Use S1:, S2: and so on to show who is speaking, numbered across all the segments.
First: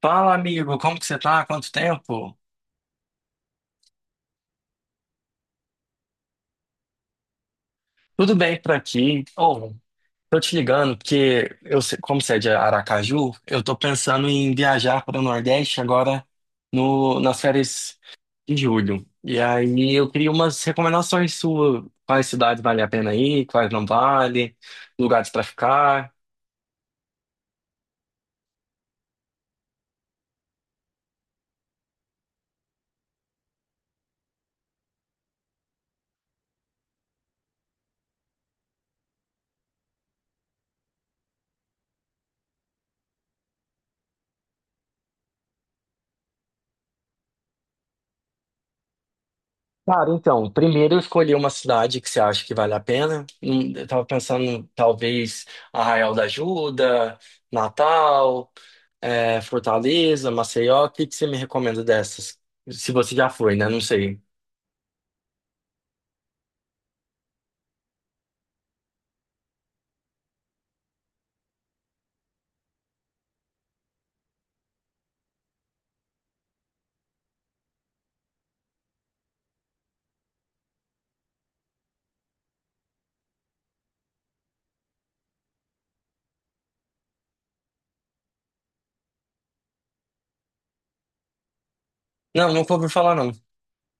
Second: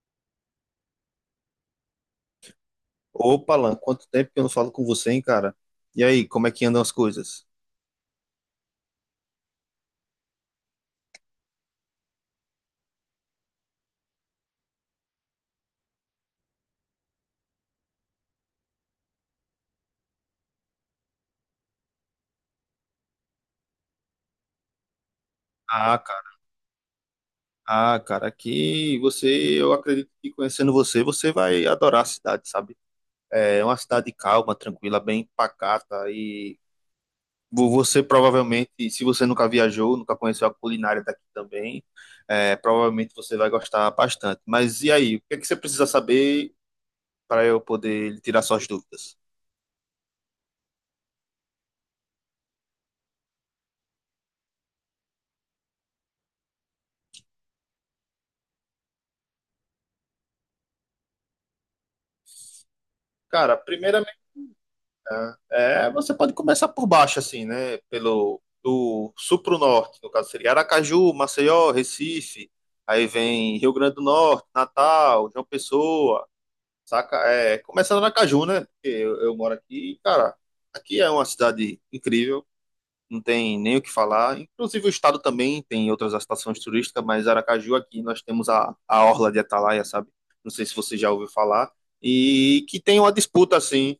S1: Fala, amigo, como que você tá? Quanto tempo?
S2: Opa, Alan, quanto tempo que eu não falo com você, hein, cara? E aí, como é que andam as coisas?
S1: Tudo bem por aqui? Ô, tô te ligando porque como você é de Aracaju, eu tô pensando em viajar para o Nordeste agora no, nas férias de julho. E aí eu queria umas recomendações suas, quais cidades vale a pena ir, quais não vale, lugares para
S2: Ah,
S1: ficar.
S2: cara, ah, cara, aqui você, eu acredito que conhecendo você, você vai adorar a cidade, sabe? É uma cidade calma, tranquila, bem pacata e você provavelmente, se você nunca viajou, nunca conheceu a culinária daqui também, provavelmente você vai gostar bastante. Mas e aí, o que é que você precisa saber para eu poder tirar suas dúvidas?
S1: Cara, então, primeiro eu escolhi uma cidade que você acha que vale a pena. Eu tava pensando, talvez, Arraial da Ajuda, Natal, Fortaleza, Maceió. O que que você me recomenda dessas? Se você já foi,
S2: Cara,
S1: né? Não sei.
S2: primeiramente é, você pode começar por baixo, assim, né? Pelo do sul para o norte, no caso seria Aracaju, Maceió, Recife, aí vem Rio Grande do Norte, Natal, João Pessoa, saca? É, começando Aracaju, né? Porque eu moro aqui, e, cara, aqui é uma cidade incrível, não tem nem o que falar. Inclusive o estado também tem outras atrações turísticas, mas Aracaju aqui nós temos a Orla de Atalaia, sabe? Não sei se você já ouviu falar.
S1: Não,
S2: E
S1: nunca
S2: que
S1: ouvi
S2: tem uma
S1: falar, não.
S2: disputa assim,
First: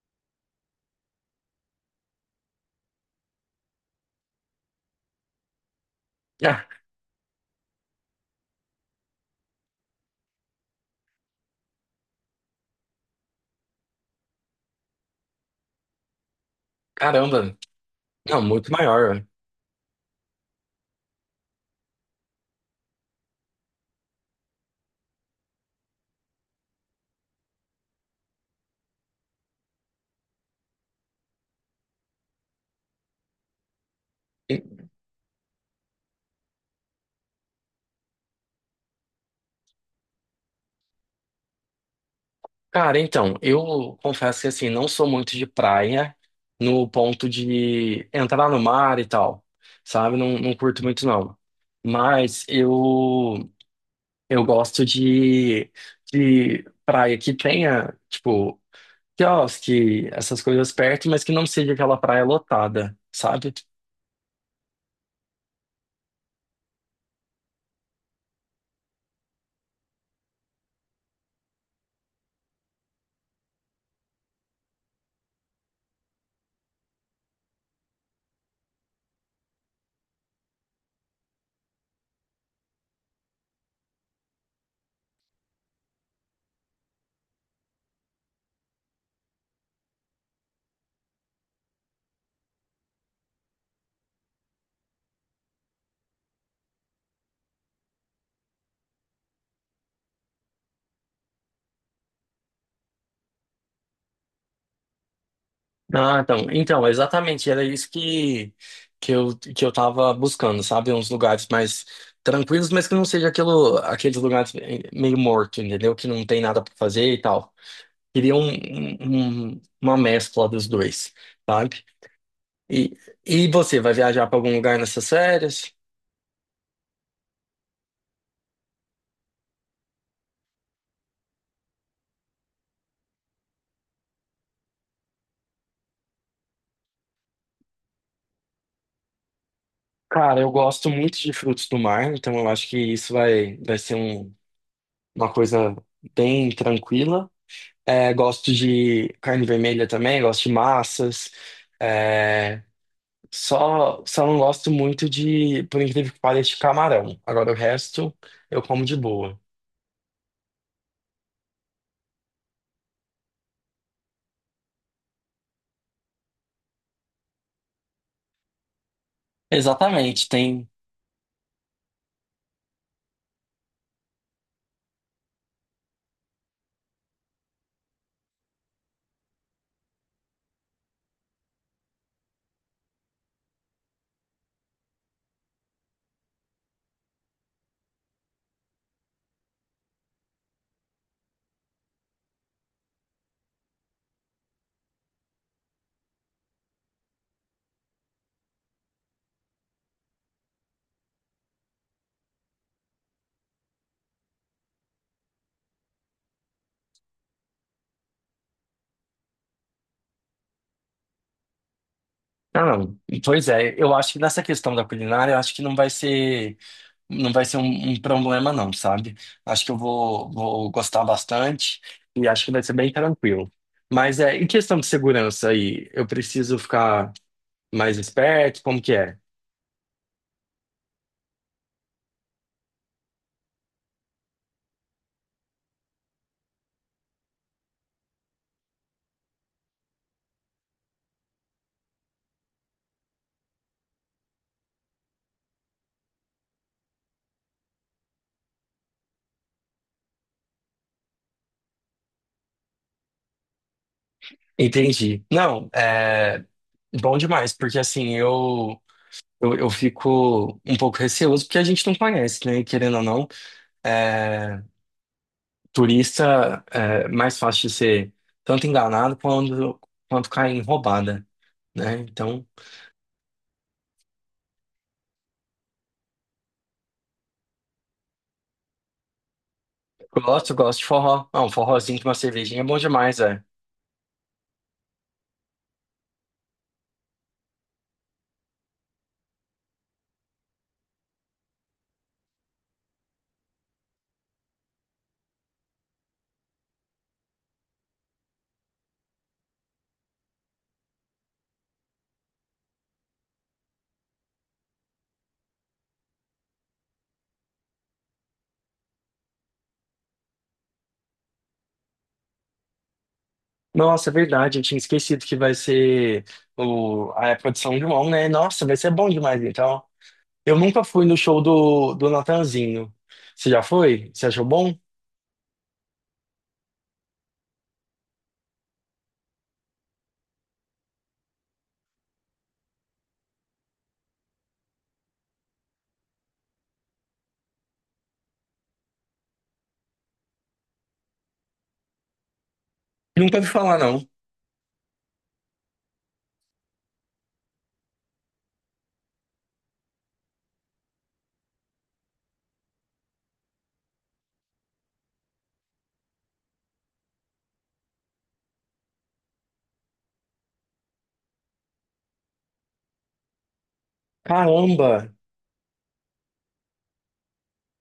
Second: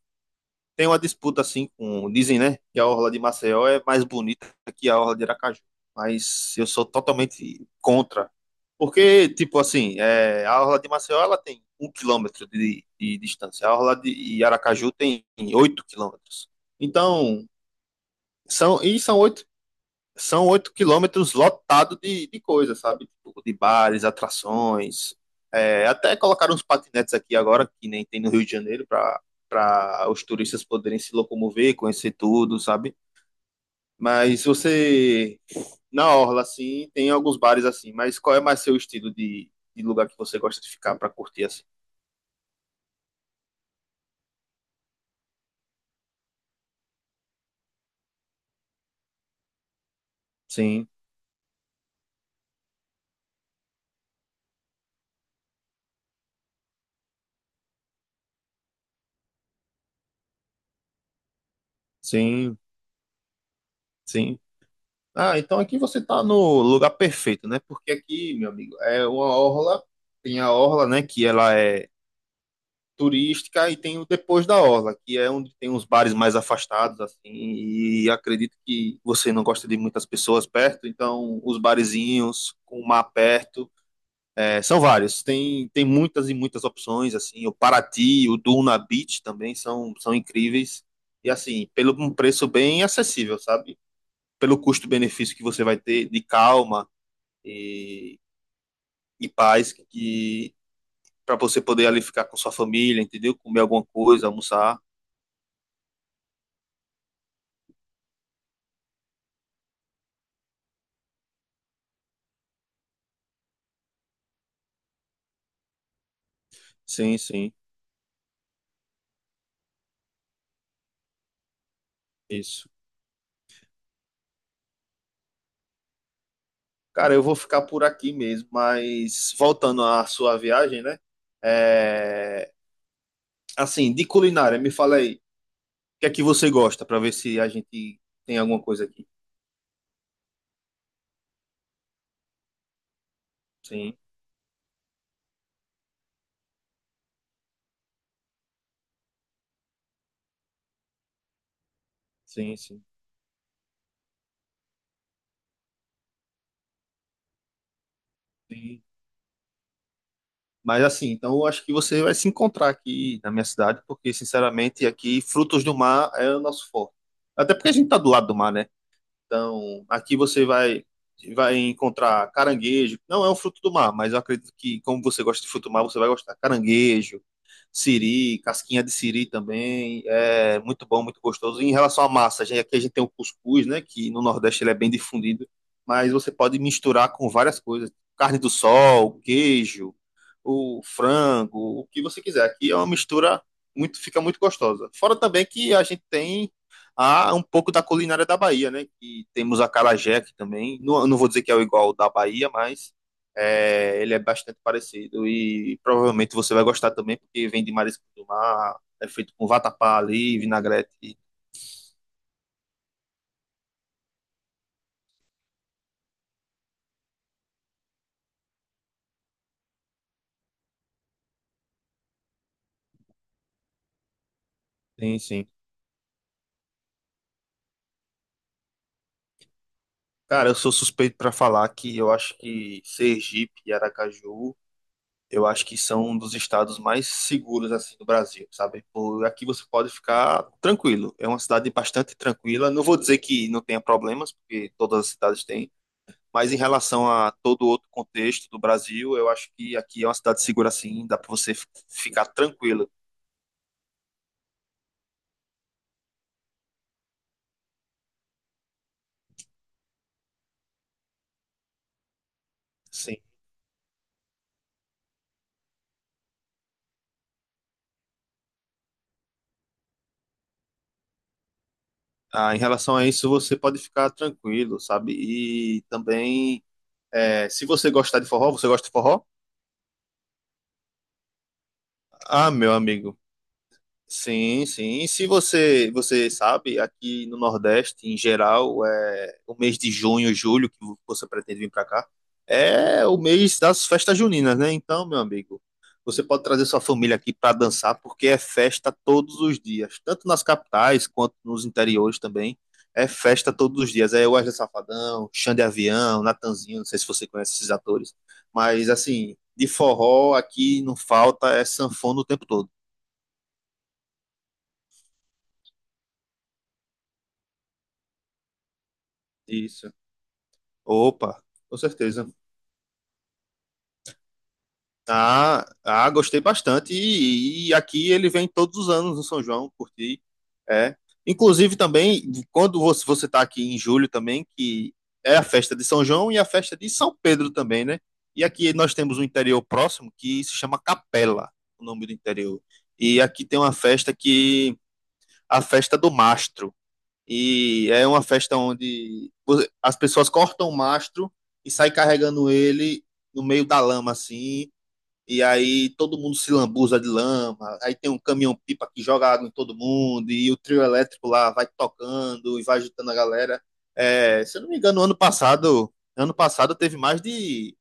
S2: tem uma disputa assim com. Dizem, né, que a orla de Maceió é mais bonita que a orla de Aracaju. Mas
S1: Ah,
S2: eu sou totalmente contra. Porque, tipo assim, é, a orla de Maceió ela tem um quilômetro de distância. A orla de Aracaju tem oito quilômetros. Então,
S1: caramba. Não, muito
S2: são, e
S1: maior,
S2: são
S1: ué.
S2: oito, são oito quilômetros lotado de coisa, sabe? Tipo, de bares, atrações. É, até colocaram uns patinetes aqui agora, que nem tem no Rio de Janeiro, para os turistas poderem se locomover, conhecer tudo, sabe? Mas
S1: E,
S2: você, na orla, assim, tem alguns bares assim, mas qual é mais seu estilo de lugar que você gosta de ficar para curtir assim?
S1: Cara, então, eu confesso que, assim, não sou muito de praia no ponto de entrar no mar e tal, sabe? Não, não curto
S2: Sim,
S1: muito, não. Mas eu gosto de praia que tenha, tipo, quiosque, essas coisas perto, mas que não seja aquela praia
S2: sim,
S1: lotada, sabe?
S2: sim. Ah, então aqui você tá no lugar perfeito, né? Porque aqui, meu amigo, é uma orla, tem a orla, né, que ela é turística e tem o Depois da Orla, que é onde tem uns bares mais afastados, assim, e acredito que você não gosta de muitas pessoas perto, então os barezinhos com o mar perto, é, são vários, tem muitas e muitas opções, assim, o Paraty, o Duna Beach também são incríveis, e assim, pelo um preço bem acessível, sabe? Pelo custo-benefício que você vai ter de calma e, e paz, que para você poder ali ficar com sua família, entendeu? Comer alguma coisa, almoçar.
S1: Ah, então, então, exatamente, era isso que eu tava buscando, sabe? Uns lugares mais tranquilos, mas que não seja aquilo, aqueles lugares meio morto, entendeu? Que não tem nada pra fazer
S2: Sim,
S1: e tal.
S2: sim,
S1: Queria uma mescla dos dois, sabe?
S2: isso.
S1: E, e você, vai viajar pra algum lugar nessas férias?
S2: Cara, eu vou ficar por aqui mesmo, mas voltando à sua viagem, né? É, assim, de culinária, me fala aí, o que é que você gosta, para ver se a gente tem alguma coisa aqui.
S1: Cara, eu gosto muito de frutos do mar, então eu acho que vai ser
S2: Sim,
S1: uma coisa bem tranquila. É, gosto de carne vermelha também, gosto de massas.
S2: sim,
S1: É,
S2: sim,
S1: só não gosto muito de, por incrível que pareça, de camarão. Agora o resto eu
S2: sim.
S1: como de boa.
S2: Mas assim, então eu acho que você vai se encontrar aqui na minha cidade, porque sinceramente aqui frutos do mar é o nosso forte. Até porque a gente tá do lado do mar, né? Então, aqui
S1: Exatamente,
S2: você
S1: tem.
S2: vai encontrar caranguejo. Não é um fruto do mar, mas eu acredito que como você gosta de fruto do mar, você vai gostar. Caranguejo, siri, casquinha de siri também. É muito bom, muito gostoso. Em relação à massa, a gente, aqui a gente tem o cuscuz, né, que no Nordeste ele é bem difundido, mas você pode misturar com várias coisas, carne do sol, queijo, o frango, o que você quiser. Aqui é uma mistura muito, fica muito gostosa. Fora também que a gente tem a um pouco da culinária da Bahia, né? E temos a acarajé aqui também. Não, eu não vou dizer que é o igual ao da Bahia, mas é, ele é bastante parecido e provavelmente você vai gostar também, porque vem de marisco do mar, é feito com vatapá ali, vinagrete.
S1: Não, não. Pois é, eu acho que nessa questão da culinária, eu acho que não vai ser. Não vai ser um problema, não, sabe? Acho que vou gostar bastante e acho que vai ser bem tranquilo. Mas é, em questão de
S2: Sim, sim.
S1: segurança aí, eu preciso ficar mais esperto? Como que é?
S2: Cara, eu sou suspeito para falar que eu acho que Sergipe e Aracaju eu acho que são um dos estados mais seguros assim do Brasil, sabe? Por aqui você pode ficar tranquilo. É uma cidade bastante tranquila. Não vou dizer que não tenha problemas, porque todas as cidades têm, mas em relação a todo outro contexto do Brasil, eu acho que aqui é uma cidade segura assim, dá para você ficar tranquilo.
S1: Entendi. Não, é bom demais, porque assim, eu fico um pouco receoso, porque a gente não conhece, né? E querendo ou
S2: Sim.
S1: não, é, turista é mais fácil de ser tanto quanto cair em roubada, né? Então.
S2: Ah, em relação a isso, você pode ficar tranquilo, sabe? E também, é, se você gostar de forró, você gosta de forró?
S1: Gosto, gosto de forró. Ah, um forrozinho de uma
S2: Ah,
S1: cervejinha é
S2: meu
S1: bom
S2: amigo.
S1: demais, é.
S2: Sim, sim. E se você, você sabe, aqui no Nordeste, em geral, é o mês de junho, julho, que você pretende vir para cá, é o mês das festas juninas, né? Então, meu amigo, você pode trazer sua família aqui para dançar, porque é festa todos os dias, tanto nas capitais quanto nos interiores também. É festa todos os dias. É Wesley Safadão, Xande Avião, Natanzinho, não sei se você conhece esses atores, mas assim, de forró aqui não falta, é sanfona o tempo todo.
S1: Nossa, é verdade, eu tinha esquecido que vai ser a época de São João, né? Nossa, vai ser bom demais, então.
S2: Isso.
S1: Eu nunca fui no
S2: Opa,
S1: show
S2: com
S1: do
S2: certeza.
S1: Natanzinho. Você já foi? Você achou bom?
S2: Ah, ah, gostei bastante. E aqui ele vem todos os anos no São João, curti. É. Inclusive também, quando você está aqui em julho também, que é a festa de São João e a festa de São Pedro também, né? E aqui nós temos um interior próximo que se chama Capela, o nome do interior. E
S1: Nunca
S2: aqui
S1: ouvi
S2: tem uma
S1: falar, não.
S2: festa que a festa do mastro. E é uma festa onde as pessoas cortam o mastro e saem carregando ele no meio da lama, assim. E aí todo mundo se lambuza de lama. Aí tem um caminhão-pipa que joga água em todo mundo. E o trio elétrico lá vai tocando e vai agitando a galera. É, se eu não me engano,
S1: Caramba,
S2: ano passado teve mais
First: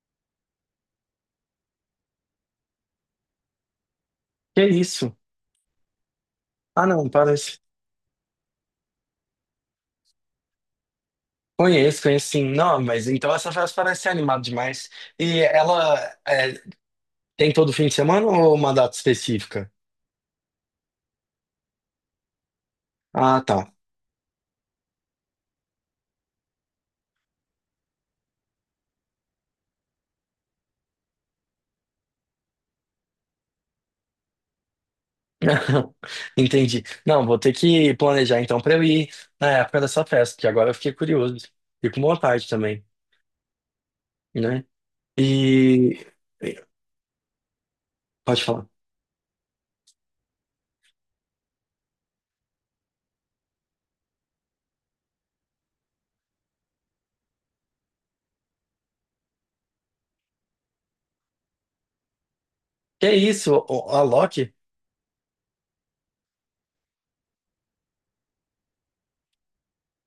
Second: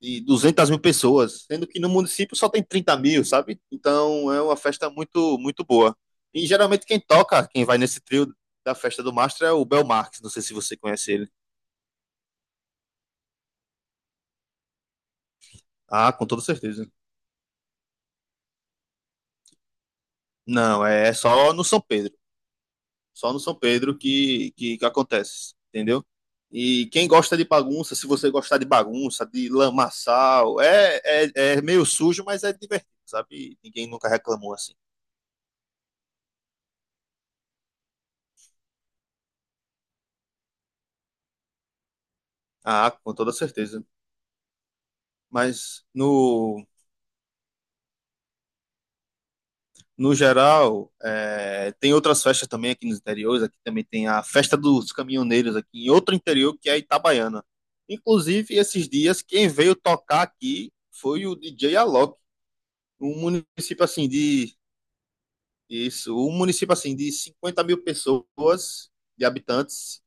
S2: de 200.000 pessoas, sendo que no município só tem 30.000, sabe? Então é uma
S1: que
S2: festa
S1: isso?
S2: muito, muito boa. E
S1: Ah,
S2: geralmente quem
S1: não,
S2: toca,
S1: parece.
S2: quem vai nesse trio da festa do Mastro é o Bel Marques, não sei se você conhece ele.
S1: Conheço, conheço sim. Não, mas então essa festa parece ser animada demais. E ela
S2: Ah, com toda
S1: é,
S2: certeza.
S1: tem todo fim de semana ou uma data específica?
S2: Não, é só no São Pedro, só no
S1: Ah,
S2: São
S1: tá.
S2: Pedro que acontece, entendeu? E quem gosta de bagunça, se você gostar de bagunça, de lamaçal, é, é meio sujo, mas é divertido, sabe? Ninguém nunca reclamou assim.
S1: Entendi. Não, vou ter que planejar então para eu ir na época dessa festa, porque agora eu fiquei curioso. E com vontade também,
S2: Ah, com toda certeza.
S1: né?
S2: Mas
S1: E. Pode falar.
S2: no geral, é, tem outras festas também aqui nos interiores. Aqui também tem a Festa dos Caminhoneiros, aqui em outro interior, que é a Itabaiana. Inclusive, esses dias, quem veio tocar aqui foi o DJ Alok,
S1: Que é
S2: um
S1: isso?
S2: município
S1: A
S2: assim
S1: Loki?
S2: de. Isso, um município assim de 50 mil pessoas, de habitantes,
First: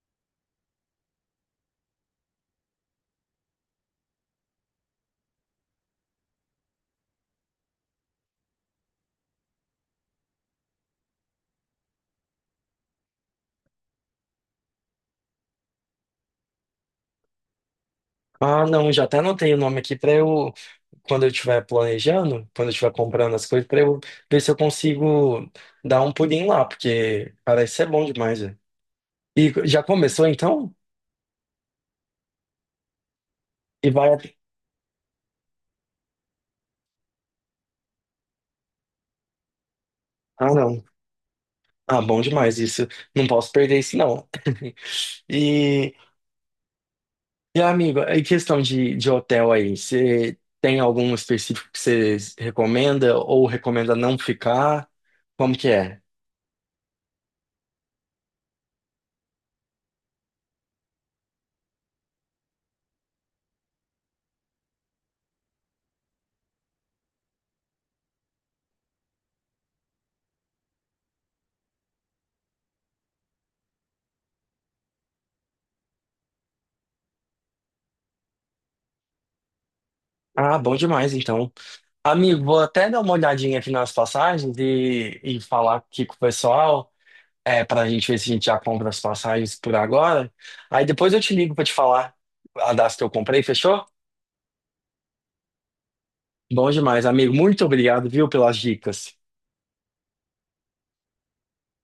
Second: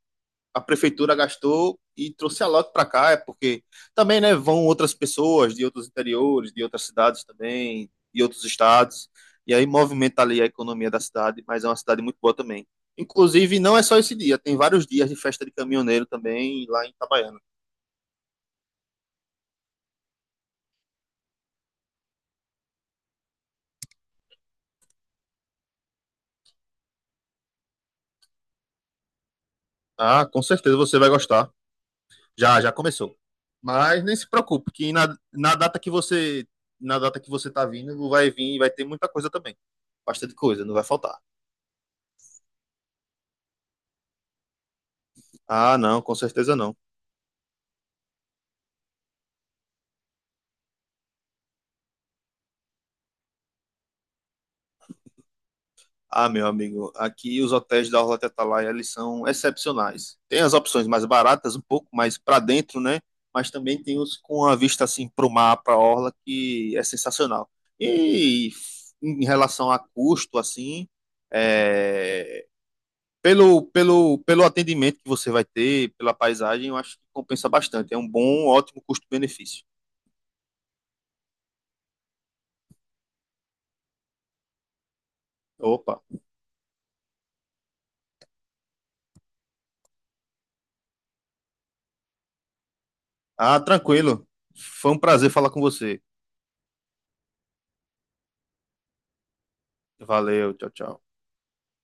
S2: a prefeitura gastou e trouxe a lote para cá, é porque também, né, vão outras pessoas de outros interiores, de outras cidades também, de outros estados, e aí movimenta ali a economia da cidade, mas é uma cidade muito boa também. Inclusive, não é só esse dia, tem vários dias de festa de caminhoneiro também lá em Itabaiana.
S1: Ah, não, já até anotei o nome aqui para eu. Quando eu estiver planejando, quando eu estiver comprando as coisas, para eu ver se eu consigo dar um pulinho lá, porque parece ser bom demais, né? E já
S2: Ah,
S1: começou
S2: com
S1: então?
S2: certeza você vai gostar. Já, já começou.
S1: E
S2: Mas
S1: vai.
S2: nem se preocupe, que na data que você, na data que você tá vindo, vai vir, vai ter muita coisa também. Bastante
S1: Ah,
S2: coisa, não
S1: não.
S2: vai faltar.
S1: Ah, bom demais isso. Não posso perder isso, não.
S2: Ah,
S1: E.
S2: não, com certeza não.
S1: E, amigo, em questão de hotel aí, você tem algum específico que você recomenda ou recomenda não ficar? Como que é?
S2: Ah, meu amigo, aqui os hotéis da Orla Tetalai, eles são excepcionais. Tem as opções mais baratas, um pouco mais para dentro, né? Mas também tem os com a vista assim para o mar, para a orla, que é sensacional. E em relação a custo, assim, é, pelo atendimento que você vai ter, pela paisagem, eu acho que compensa bastante. É um bom, ótimo custo-benefício.
S1: Ah, bom demais, então. Amigo, vou até dar uma olhadinha aqui nas passagens e falar
S2: Opa.
S1: aqui com o pessoal, é, pra gente ver se a gente já compra as passagens por agora. Aí depois eu te ligo pra te falar a das que eu comprei,
S2: Ah,
S1: fechou?
S2: tranquilo. Foi um prazer falar com você.
S1: Bom demais, amigo. Muito obrigado, viu, pelas dicas.
S2: Valeu, tchau, tchau.